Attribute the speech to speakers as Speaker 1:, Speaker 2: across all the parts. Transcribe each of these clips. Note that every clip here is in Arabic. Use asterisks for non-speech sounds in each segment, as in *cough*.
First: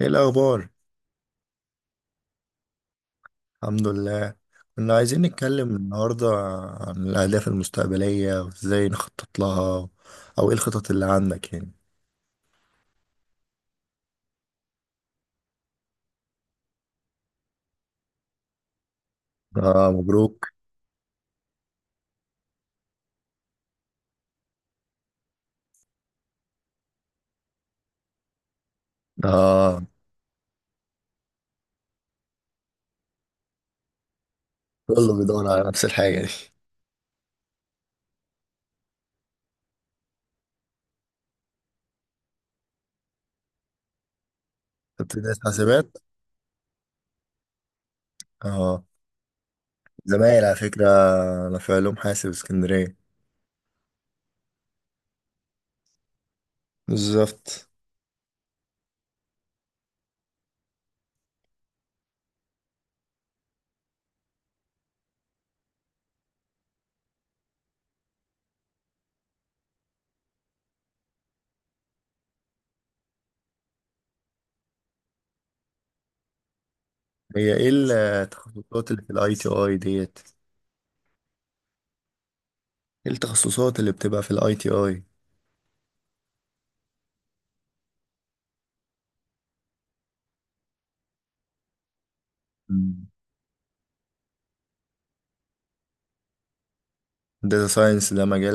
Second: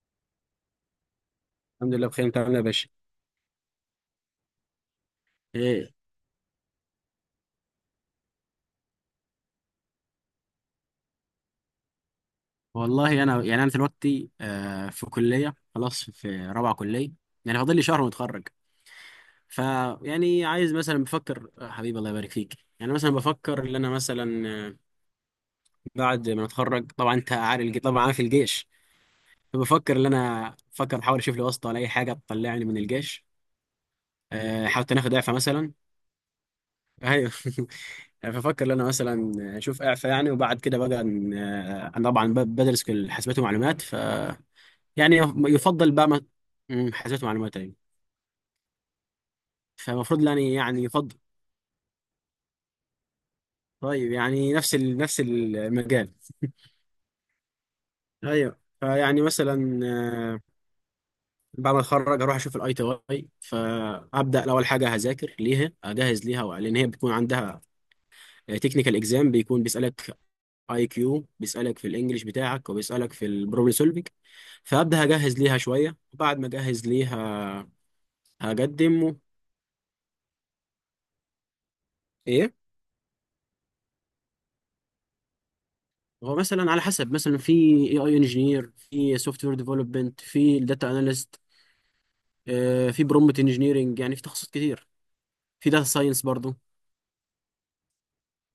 Speaker 1: ايه الاخبار؟
Speaker 2: الحمد لله بخير. انت عامل ايه يا باشا؟
Speaker 1: الحمد لله. كنا عايزين نتكلم
Speaker 2: ايه؟
Speaker 1: النهارده عن الاهداف المستقبليه وازاي نخطط لها، او ايه الخطط اللي عندك يعني؟
Speaker 2: والله انا يعني انا دلوقتي في كليه، خلاص، في رابعه كليه. يعني فاضل لي شهر واتخرج.
Speaker 1: اه،
Speaker 2: فيعني
Speaker 1: مبروك.
Speaker 2: عايز مثلا بفكر، حبيبي، الله يبارك فيك. يعني مثلا بفكر ان انا مثلا بعد ما اتخرج طبعا انت عارف طبعا عارف الجيش.
Speaker 1: اه،
Speaker 2: فبفكر ان انا احاول اشوف لي واسطه ولا اي حاجه تطلعني من الجيش. حاولت ناخد
Speaker 1: كله
Speaker 2: اعفاء
Speaker 1: بيدور على
Speaker 2: مثلا.
Speaker 1: نفس الحاجه دي.
Speaker 2: ايوه. *laughs* ففكر ان انا مثلا اشوف اعفاء يعني. وبعد كده بقى انا طبعا بدرس كل حاسبات ومعلومات، يعني
Speaker 1: كنت داس
Speaker 2: يفضل
Speaker 1: حاسبات؟
Speaker 2: بقى ما... حاسبات معلومات، ايوه.
Speaker 1: اه.
Speaker 2: فالمفروض
Speaker 1: زمايل
Speaker 2: يعني
Speaker 1: على فكره،
Speaker 2: يفضل.
Speaker 1: انا في علوم حاسب اسكندريه.
Speaker 2: طيب يعني نفس المجال.
Speaker 1: بالظبط.
Speaker 2: ايوه. فيعني مثلا بعد ما اتخرج هروح اشوف الاي تي اي. فابدا اول حاجه هذاكر ليها، اجهز ليها، لان هي بتكون عندها تكنيكال اكزام. بيكون بيسالك اي كيو، بيسالك في الانجليش بتاعك، وبيسالك في البروبلم سولفينج. فابدا اجهز ليها شويه، وبعد ما اجهز
Speaker 1: هي
Speaker 2: ليها
Speaker 1: ايه التخصصات اللي في
Speaker 2: هقدم.
Speaker 1: الاي تي اي ديت؟
Speaker 2: ايه؟
Speaker 1: ايه التخصصات اللي بتبقى في الاي تي اي؟
Speaker 2: هو مثلا على حسب، مثلا في اي اي انجينير، في سوفت وير ديفلوبمنت، في داتا اناليست، في برومبت انجينيرنج، يعني في تخصصات كتير. في داتا ساينس برضو.
Speaker 1: داتا ساينس ده مجال،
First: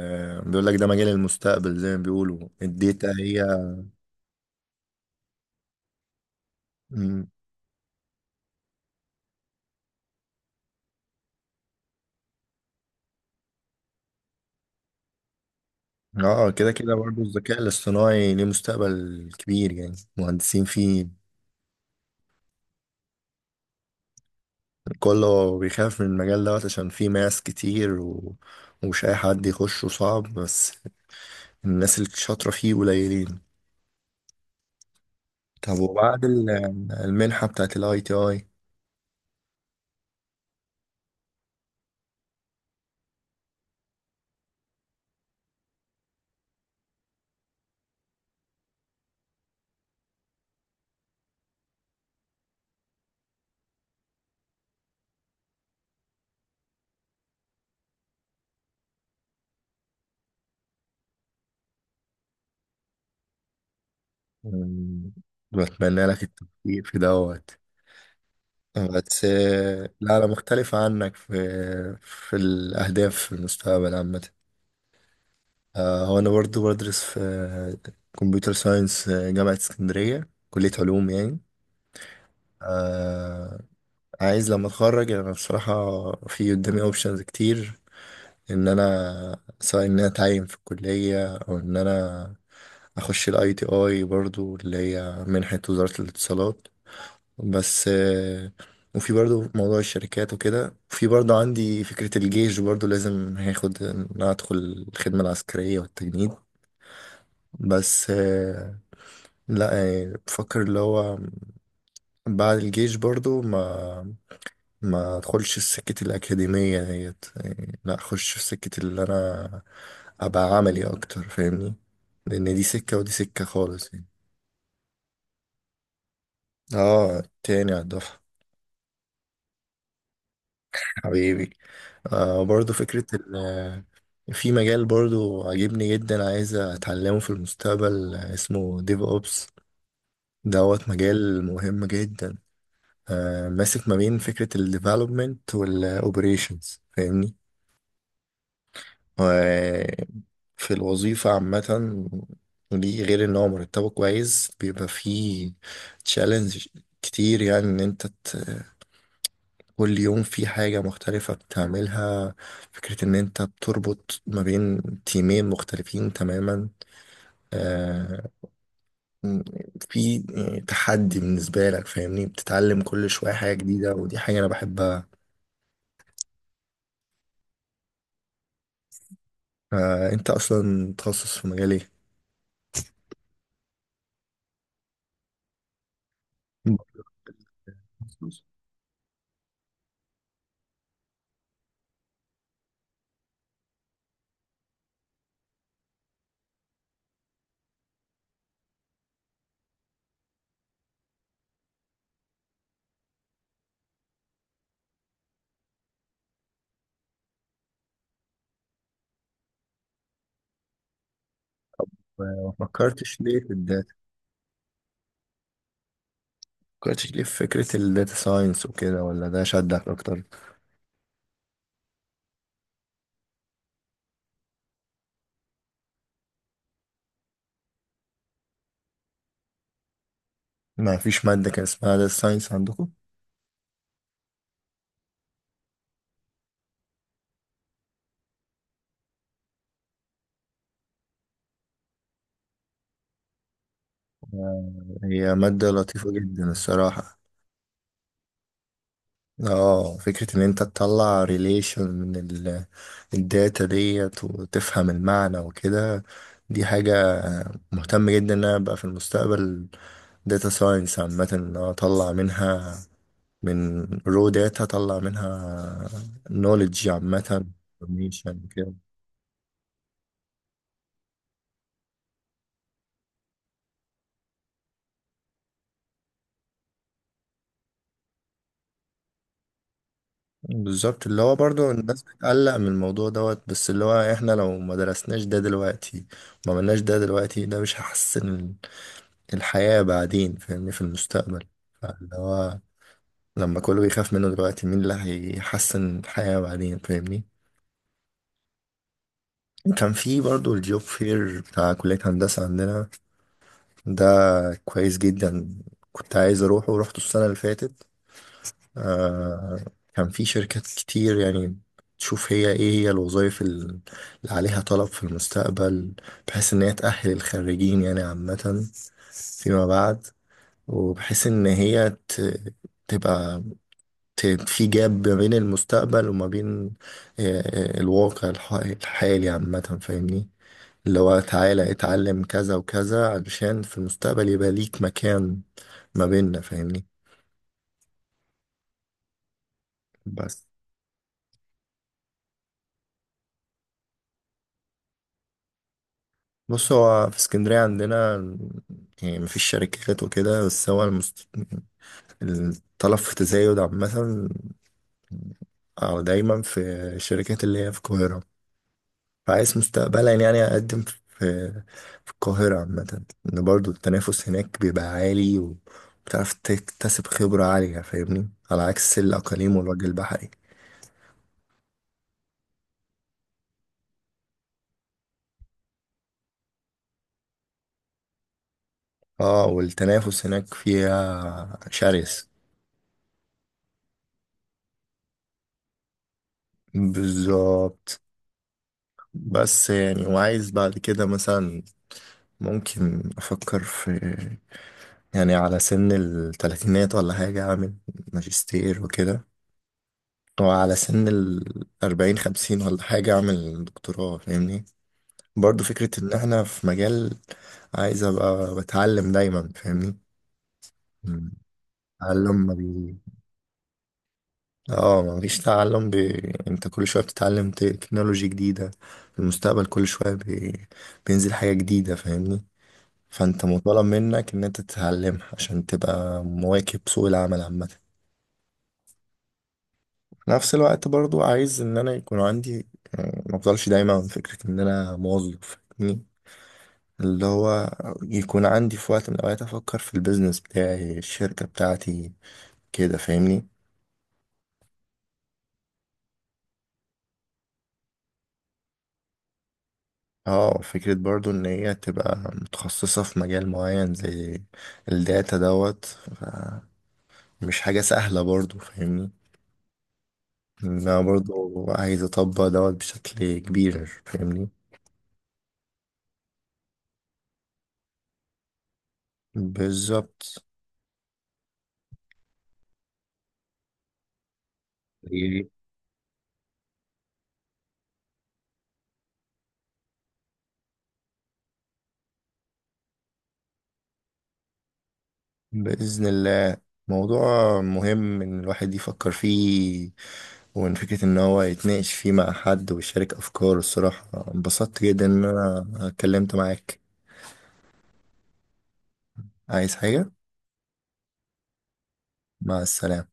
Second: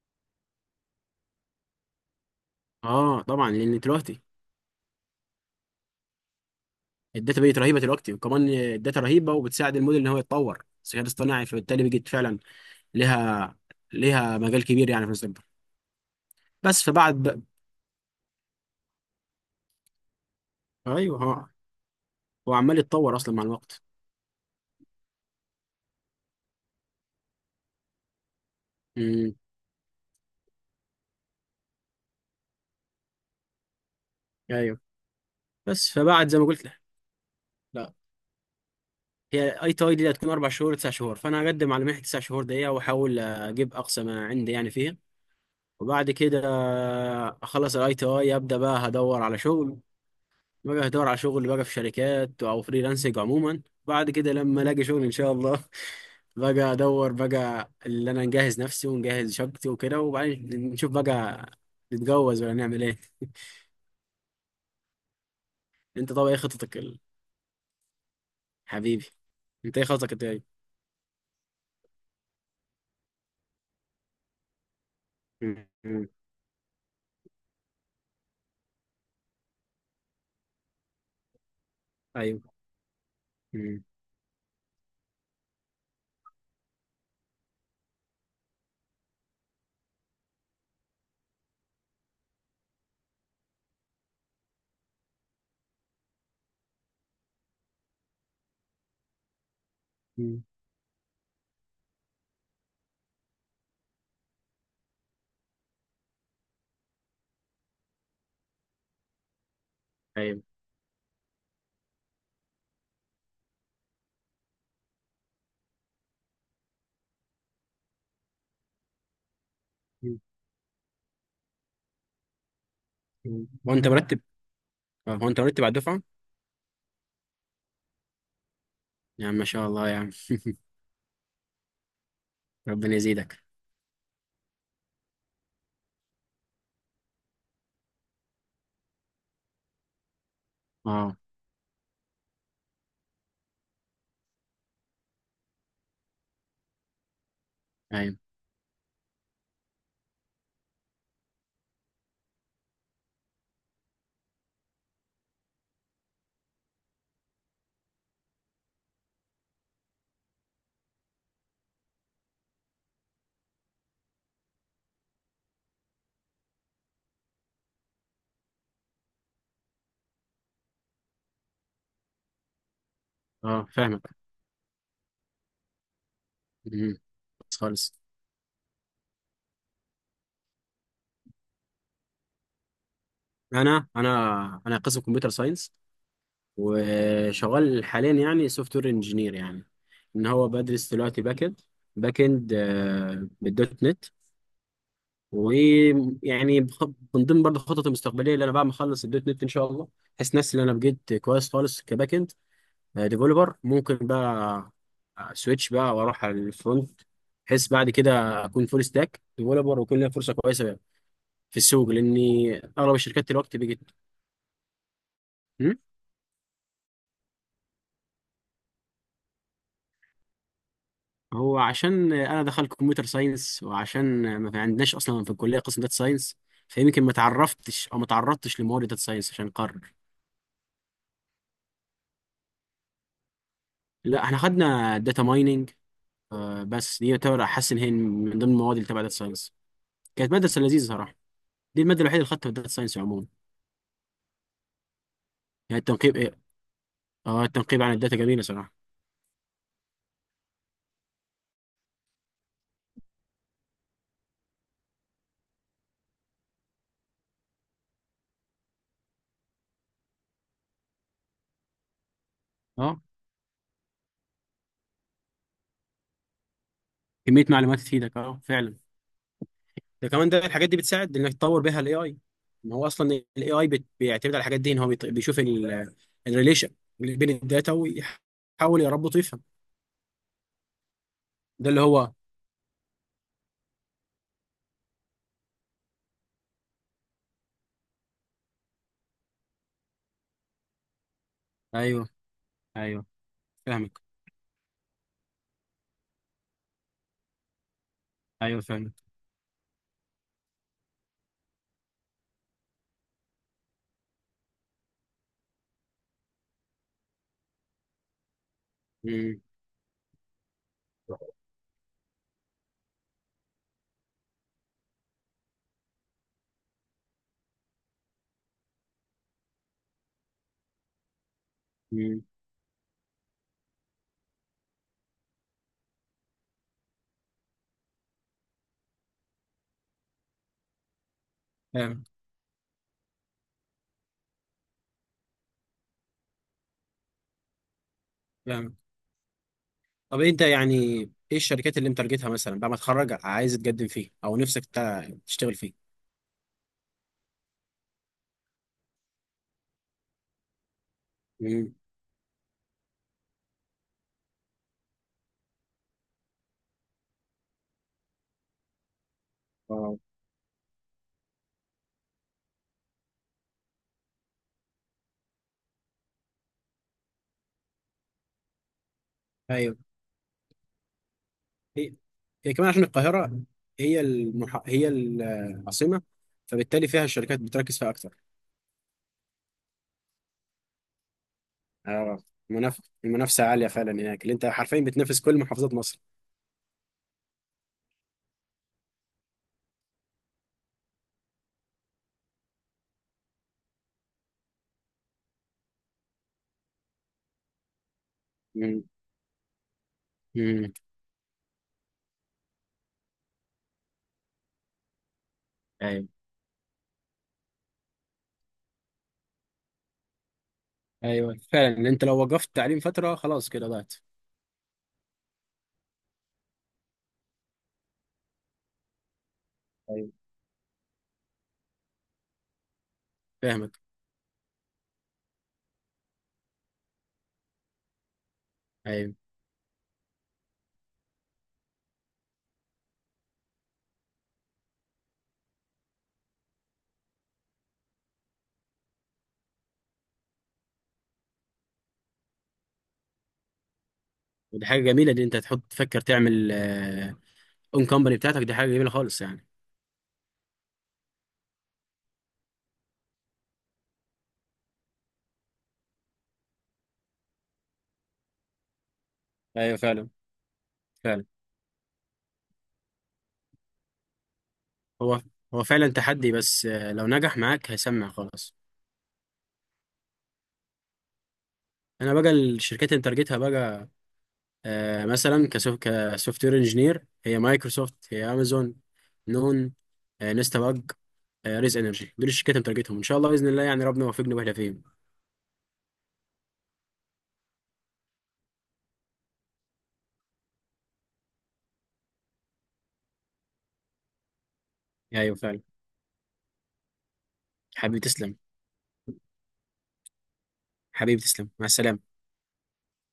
Speaker 1: بيقول لك ده مجال المستقبل زي ما بيقولوا الداتا
Speaker 2: اه
Speaker 1: هي.
Speaker 2: طبعا، لان دلوقتي
Speaker 1: مم.
Speaker 2: الداتا بقت رهيبه دلوقتي، وكمان الداتا رهيبه وبتساعد الموديل ان هو يتطور الذكاء الاصطناعي. فبالتالي بيجي فعلا لها لها مجال كبير يعني في المستقبل.
Speaker 1: اه، كده
Speaker 2: بس
Speaker 1: كده برضه
Speaker 2: فبعد بقى،
Speaker 1: الذكاء الاصطناعي ليه مستقبل كبير، يعني مهندسين فيه.
Speaker 2: ايوه. هو عمال يتطور اصلا مع الوقت.
Speaker 1: كله بيخاف من المجال دوت عشان فيه ماس كتير ومش أي
Speaker 2: امم.
Speaker 1: حد يخشه، صعب بس. الناس اللي شاطرة فيه قليلين.
Speaker 2: ايوه.
Speaker 1: طب
Speaker 2: بس
Speaker 1: وبعد
Speaker 2: فبعد زي ما
Speaker 1: ال-
Speaker 2: قلت لك،
Speaker 1: المنحة بتاعت
Speaker 2: لا،
Speaker 1: الاي تي اي.
Speaker 2: هي اي تاي دي هتكون 4 شهور 9 شهور، فانا هقدم على منحه 9 شهور دقيقه، واحاول اجيب اقصى ما عندي يعني فيها. وبعد كده اخلص الاي تي اي، ابدا بقى هدور على شغل، بقى في شركات او فريلانسنج عموما. بعد كده لما الاقي شغل ان شاء الله. *laughs* بقى ادور بقى اللي انا نجهز نفسي ونجهز شقتي وكده، وبعدين نشوف بقى نتجوز ولا نعمل ايه.
Speaker 1: بتمنى
Speaker 2: انت
Speaker 1: لك
Speaker 2: طبعا ايه خطتك
Speaker 1: التوفيق في دوت.
Speaker 2: حبيبي؟
Speaker 1: بس،
Speaker 2: انت ايه خطتك
Speaker 1: لا،
Speaker 2: انت
Speaker 1: أنا
Speaker 2: ايه؟
Speaker 1: مختلف عنك في الأهداف في المستقبل عامة.
Speaker 2: مم. مم.
Speaker 1: هو أنا برضو بدرس في كمبيوتر ساينس، جامعة اسكندرية، كلية علوم يعني.
Speaker 2: ايوه.
Speaker 1: آه،
Speaker 2: مم.
Speaker 1: عايز لما أتخرج، يعني أنا بصراحة في قدامي أوبشنز كتير، إن أنا سواء إن أنا أتعين في الكلية، أو إن أنا أخش ال ITI برضو اللي هي منحة وزارة الاتصالات، بس وفي برضو موضوع الشركات
Speaker 2: مم.
Speaker 1: وكده، وفي برضو عندي فكرة الجيش، برضو لازم هاخد، إن أنا أدخل الخدمة العسكرية والتجنيد. بس لا يعني
Speaker 2: ايوه.
Speaker 1: بفكر اللي هو بعد الجيش برضو ما ادخلش سكة الأكاديمية ديت، يعني لا أخش في سكة اللي أنا أبقى عملي أكتر، فاهمني؟ لأن دي سكة ودي سكة
Speaker 2: هو انت
Speaker 1: خالص يعني.
Speaker 2: مرتب؟ اه، هو انت مرتب على الدفعه؟
Speaker 1: اه، تاني على الدفعة.
Speaker 2: يا عم ما شاء الله يا عم.
Speaker 1: حبيبي. برضو
Speaker 2: ربنا
Speaker 1: فكرة ال
Speaker 2: يزيدك.
Speaker 1: آه، في مجال برضو عاجبني جدا، عايز أتعلمه في المستقبل، اسمه ديف أوبس. دوت
Speaker 2: اه.
Speaker 1: مجال مهم جدا. آه، ماسك ما بين فكرة الديفلوبمنت والأوبريشنز، فاهمني؟
Speaker 2: ايوه.
Speaker 1: وفي الوظيفة عامة، ودي غير إن هو مرتبه كويس، بيبقى فيه تشالنج كتير، يعني إن أنت كل يوم في حاجة مختلفة بتعملها. فكرة إن أنت بتربط ما بين تيمين مختلفين تماما، آه في تحدي بالنسبة لك، فاهمني؟ بتتعلم كل شوية حاجة
Speaker 2: اه،
Speaker 1: جديدة،
Speaker 2: فاهمك.
Speaker 1: ودي حاجة أنا بحبها.
Speaker 2: امم، خالص.
Speaker 1: أنت أصلا تخصص في مجال إيه؟
Speaker 2: انا قسم كمبيوتر ساينس، وشغال حاليا
Speaker 1: بتخصص.
Speaker 2: يعني سوفت وير انجينير. يعني ان هو بدرس دلوقتي باك اند. باك اند بالدوت نت. ويعني من ضمن برضه خططي المستقبليه، اللي انا بعد ما اخلص الدوت نت ان شاء الله، احس نفسي ان انا بقيت كويس خالص كباك اند ديفلوبر، ممكن بقى سويتش بقى واروح على الفرونت، بحيث بعد كده اكون فول ستاك ديفلوبر ويكون ليا فرصه كويسه في السوق، لاني
Speaker 1: ما
Speaker 2: اغلب
Speaker 1: فكرتش
Speaker 2: الشركات
Speaker 1: ليه في
Speaker 2: دلوقتي بقت.
Speaker 1: الداتا،
Speaker 2: هم؟
Speaker 1: فكرتش ليه في فكرة الداتا ساينس وكده، ولا ده شدك أكتر؟
Speaker 2: هو عشان انا دخلت كمبيوتر ساينس، وعشان ما في- عندناش اصلا في الكليه قسم داتا ساينس، فيمكن ما تعرفتش او ما تعرضتش لمواد داتا ساينس عشان اقرر.
Speaker 1: ما فيش مادة كان اسمها داتا ساينس عندكم؟
Speaker 2: لا، احنا خدنا داتا مايننج بس، دي يعتبر احس ان هي من ضمن المواد اللي تبع داتا ساينس. كانت ماده بس لذيذه صراحه، دي الماده الوحيده اللي خدتها في الداتا ساينس عموما.
Speaker 1: هي مادة
Speaker 2: يعني
Speaker 1: لطيفة
Speaker 2: التنقيب، ايه،
Speaker 1: جدا الصراحة.
Speaker 2: اه التنقيب عن الداتا جميله صراحه.
Speaker 1: اه، فكرة ان انت تطلع ريليشن من الداتا ديت وتفهم المعنى وكده. دي حاجة مهتم جدا ان انا ابقى في المستقبل داتا ساينس عامة، ان أنا اطلع منها،
Speaker 2: اه،
Speaker 1: من رو داتا اطلع منها نوليدج عامة،
Speaker 2: كمية معلومات تفيدك،
Speaker 1: information
Speaker 2: اه
Speaker 1: كده.
Speaker 2: فعلا. ده كمان، ده الحاجات دي بتساعد انك تطور بيها الاي اي. ما هو اصلا الاي اي بيعتمد على الحاجات دي، ان هو بيشوف الريليشن اللي بين الداتا ويحاول يربط ويفهم.
Speaker 1: بالظبط، اللي هو برضو
Speaker 2: ده اللي
Speaker 1: الناس
Speaker 2: هو.
Speaker 1: بتقلق من الموضوع دوت، بس اللي هو احنا لو ما درسناش ده دلوقتي، ما عملناش ده دلوقتي، ده مش هحسن الحياة بعدين، فاهمني؟ في المستقبل،
Speaker 2: ايوه.
Speaker 1: فاللي هو
Speaker 2: ايوه
Speaker 1: لما كله
Speaker 2: فاهمك.
Speaker 1: بيخاف منه دلوقتي، مين اللي هيحسن الحياة بعدين، فاهمني؟
Speaker 2: ايوه فعلا.
Speaker 1: كان في برضو الجوب فير بتاع كلية هندسة عندنا ده، كويس جدا. كنت عايز أروحه ورحته السنة اللي فاتت.
Speaker 2: امم.
Speaker 1: آه، كان في شركات كتير يعني، تشوف هي ايه هي الوظائف اللي عليها طلب في المستقبل، بحيث ان هي تأهل الخريجين يعني عامة فيما بعد، وبحيث ان هي
Speaker 2: امم.
Speaker 1: تبقى في جاب ما بين المستقبل وما بين الواقع الحالي عامة، فاهمني؟ اللي هو تعالى
Speaker 2: فاهمك.
Speaker 1: اتعلم كذا وكذا علشان في المستقبل يبقى ليك مكان ما بيننا، فاهمني؟
Speaker 2: فاهمك. طب انت
Speaker 1: بس.
Speaker 2: يعني ايه الشركات اللي انت تارجتها مثلا بعد ما تتخرج، عايز تقدم فيه او نفسك تشتغل فيه؟
Speaker 1: بص، هو في اسكندرية عندنا يعني مفيش شركات وكده، بس هو
Speaker 2: امم.
Speaker 1: الطلب في تزايد عامة. دايما في الشركات اللي هي في القاهرة، فعايز
Speaker 2: واو.
Speaker 1: مستقبلا يعني أقدم في القاهرة عامة، إن برضو التنافس هناك بيبقى عالي، وبتعرف تكتسب خبرة عالية، فاهمني؟ على عكس الأقاليم والوجه البحري.
Speaker 2: هي كمان عشان القاهرة هي العاصمة. فبالتالي فيها الشركات بتركز فيها أكتر.
Speaker 1: اه، والتنافس هناك فيها
Speaker 2: اه،
Speaker 1: شرس.
Speaker 2: المنافسة عالية فعلا هناك، اللي أنت حرفيا بتنافس كل محافظات مصر.
Speaker 1: بالظبط. بس يعني وعايز بعد كده مثلا ممكن أفكر في، يعني على سن التلاتينات ولا حاجة أعمل
Speaker 2: مم.
Speaker 1: ماجستير وكده،
Speaker 2: مم.
Speaker 1: وعلى سن الأربعين خمسين ولا حاجة أعمل دكتوراه، فاهمني؟ برضو فكرة
Speaker 2: أيوه.
Speaker 1: ان احنا في مجال عايز ابقى بتعلم دايما، فاهمني؟ مم.
Speaker 2: أيوه فعلا، اللي أنت لو
Speaker 1: تعلم
Speaker 2: وقفت
Speaker 1: ما
Speaker 2: تعليم
Speaker 1: بي
Speaker 2: فترة خلاص كده ضعت.
Speaker 1: اه ما فيش تعلم انت كل شوية بتتعلم تكنولوجي جديدة، في المستقبل كل
Speaker 2: أيوه
Speaker 1: شوية بينزل حاجة جديدة، فاهمني؟ فانت
Speaker 2: فاهمك.
Speaker 1: مطالب منك ان انت تتعلمها عشان تبقى مواكب سوق العمل عامة.
Speaker 2: أيوه،
Speaker 1: في نفس الوقت برضو عايز ان انا يكون عندي ما افضلش دايما فكرة ان انا موظف، فاهمني؟ اللي هو يكون عندي في وقت من الأوقات أفكر في البيزنس بتاعي، الشركة بتاعتي كده، فاهمني؟
Speaker 2: ودي حاجة جميلة، دي أنت تحط تفكر تعمل أون كومباني بتاعتك، دي حاجة جميلة خالص يعني.
Speaker 1: اه، فكرة برضو إن هي تبقى متخصصة في مجال معين زي الداتا دوت مش حاجة سهلة برضو، فاهمني؟
Speaker 2: أيوه فعلا.
Speaker 1: إن أنا
Speaker 2: فعلا.
Speaker 1: برضو عايز أطبق دوت بشكل كبير، فاهمني؟
Speaker 2: هو فعلا تحدي، بس لو نجح معاك هيسمع خلاص.
Speaker 1: بالظبط.
Speaker 2: أنا بقى الشركات اللي انت تارجتها بقى، مثلا كسوفت وير انجينير: هي مايكروسوفت، هي امازون، نون، نستا باج، ريز انرجي. دول الشركات اللي متارجتهم ان شاء الله باذن الله. يعني ربنا يوفقنا واحنا فيهم.
Speaker 1: بإذن الله، موضوع مهم إن الواحد يفكر فيه، ومن فكرة إن هو يتناقش فيه مع حد ويشارك أفكاره، الصراحة انبسطت جدا إن
Speaker 2: ايوه فعلا.
Speaker 1: أنا اتكلمت معاك.
Speaker 2: حبيبي تسلم.
Speaker 1: عايز حاجة؟
Speaker 2: حبيبي تسلم، مع السلامه.
Speaker 1: مع السلامة.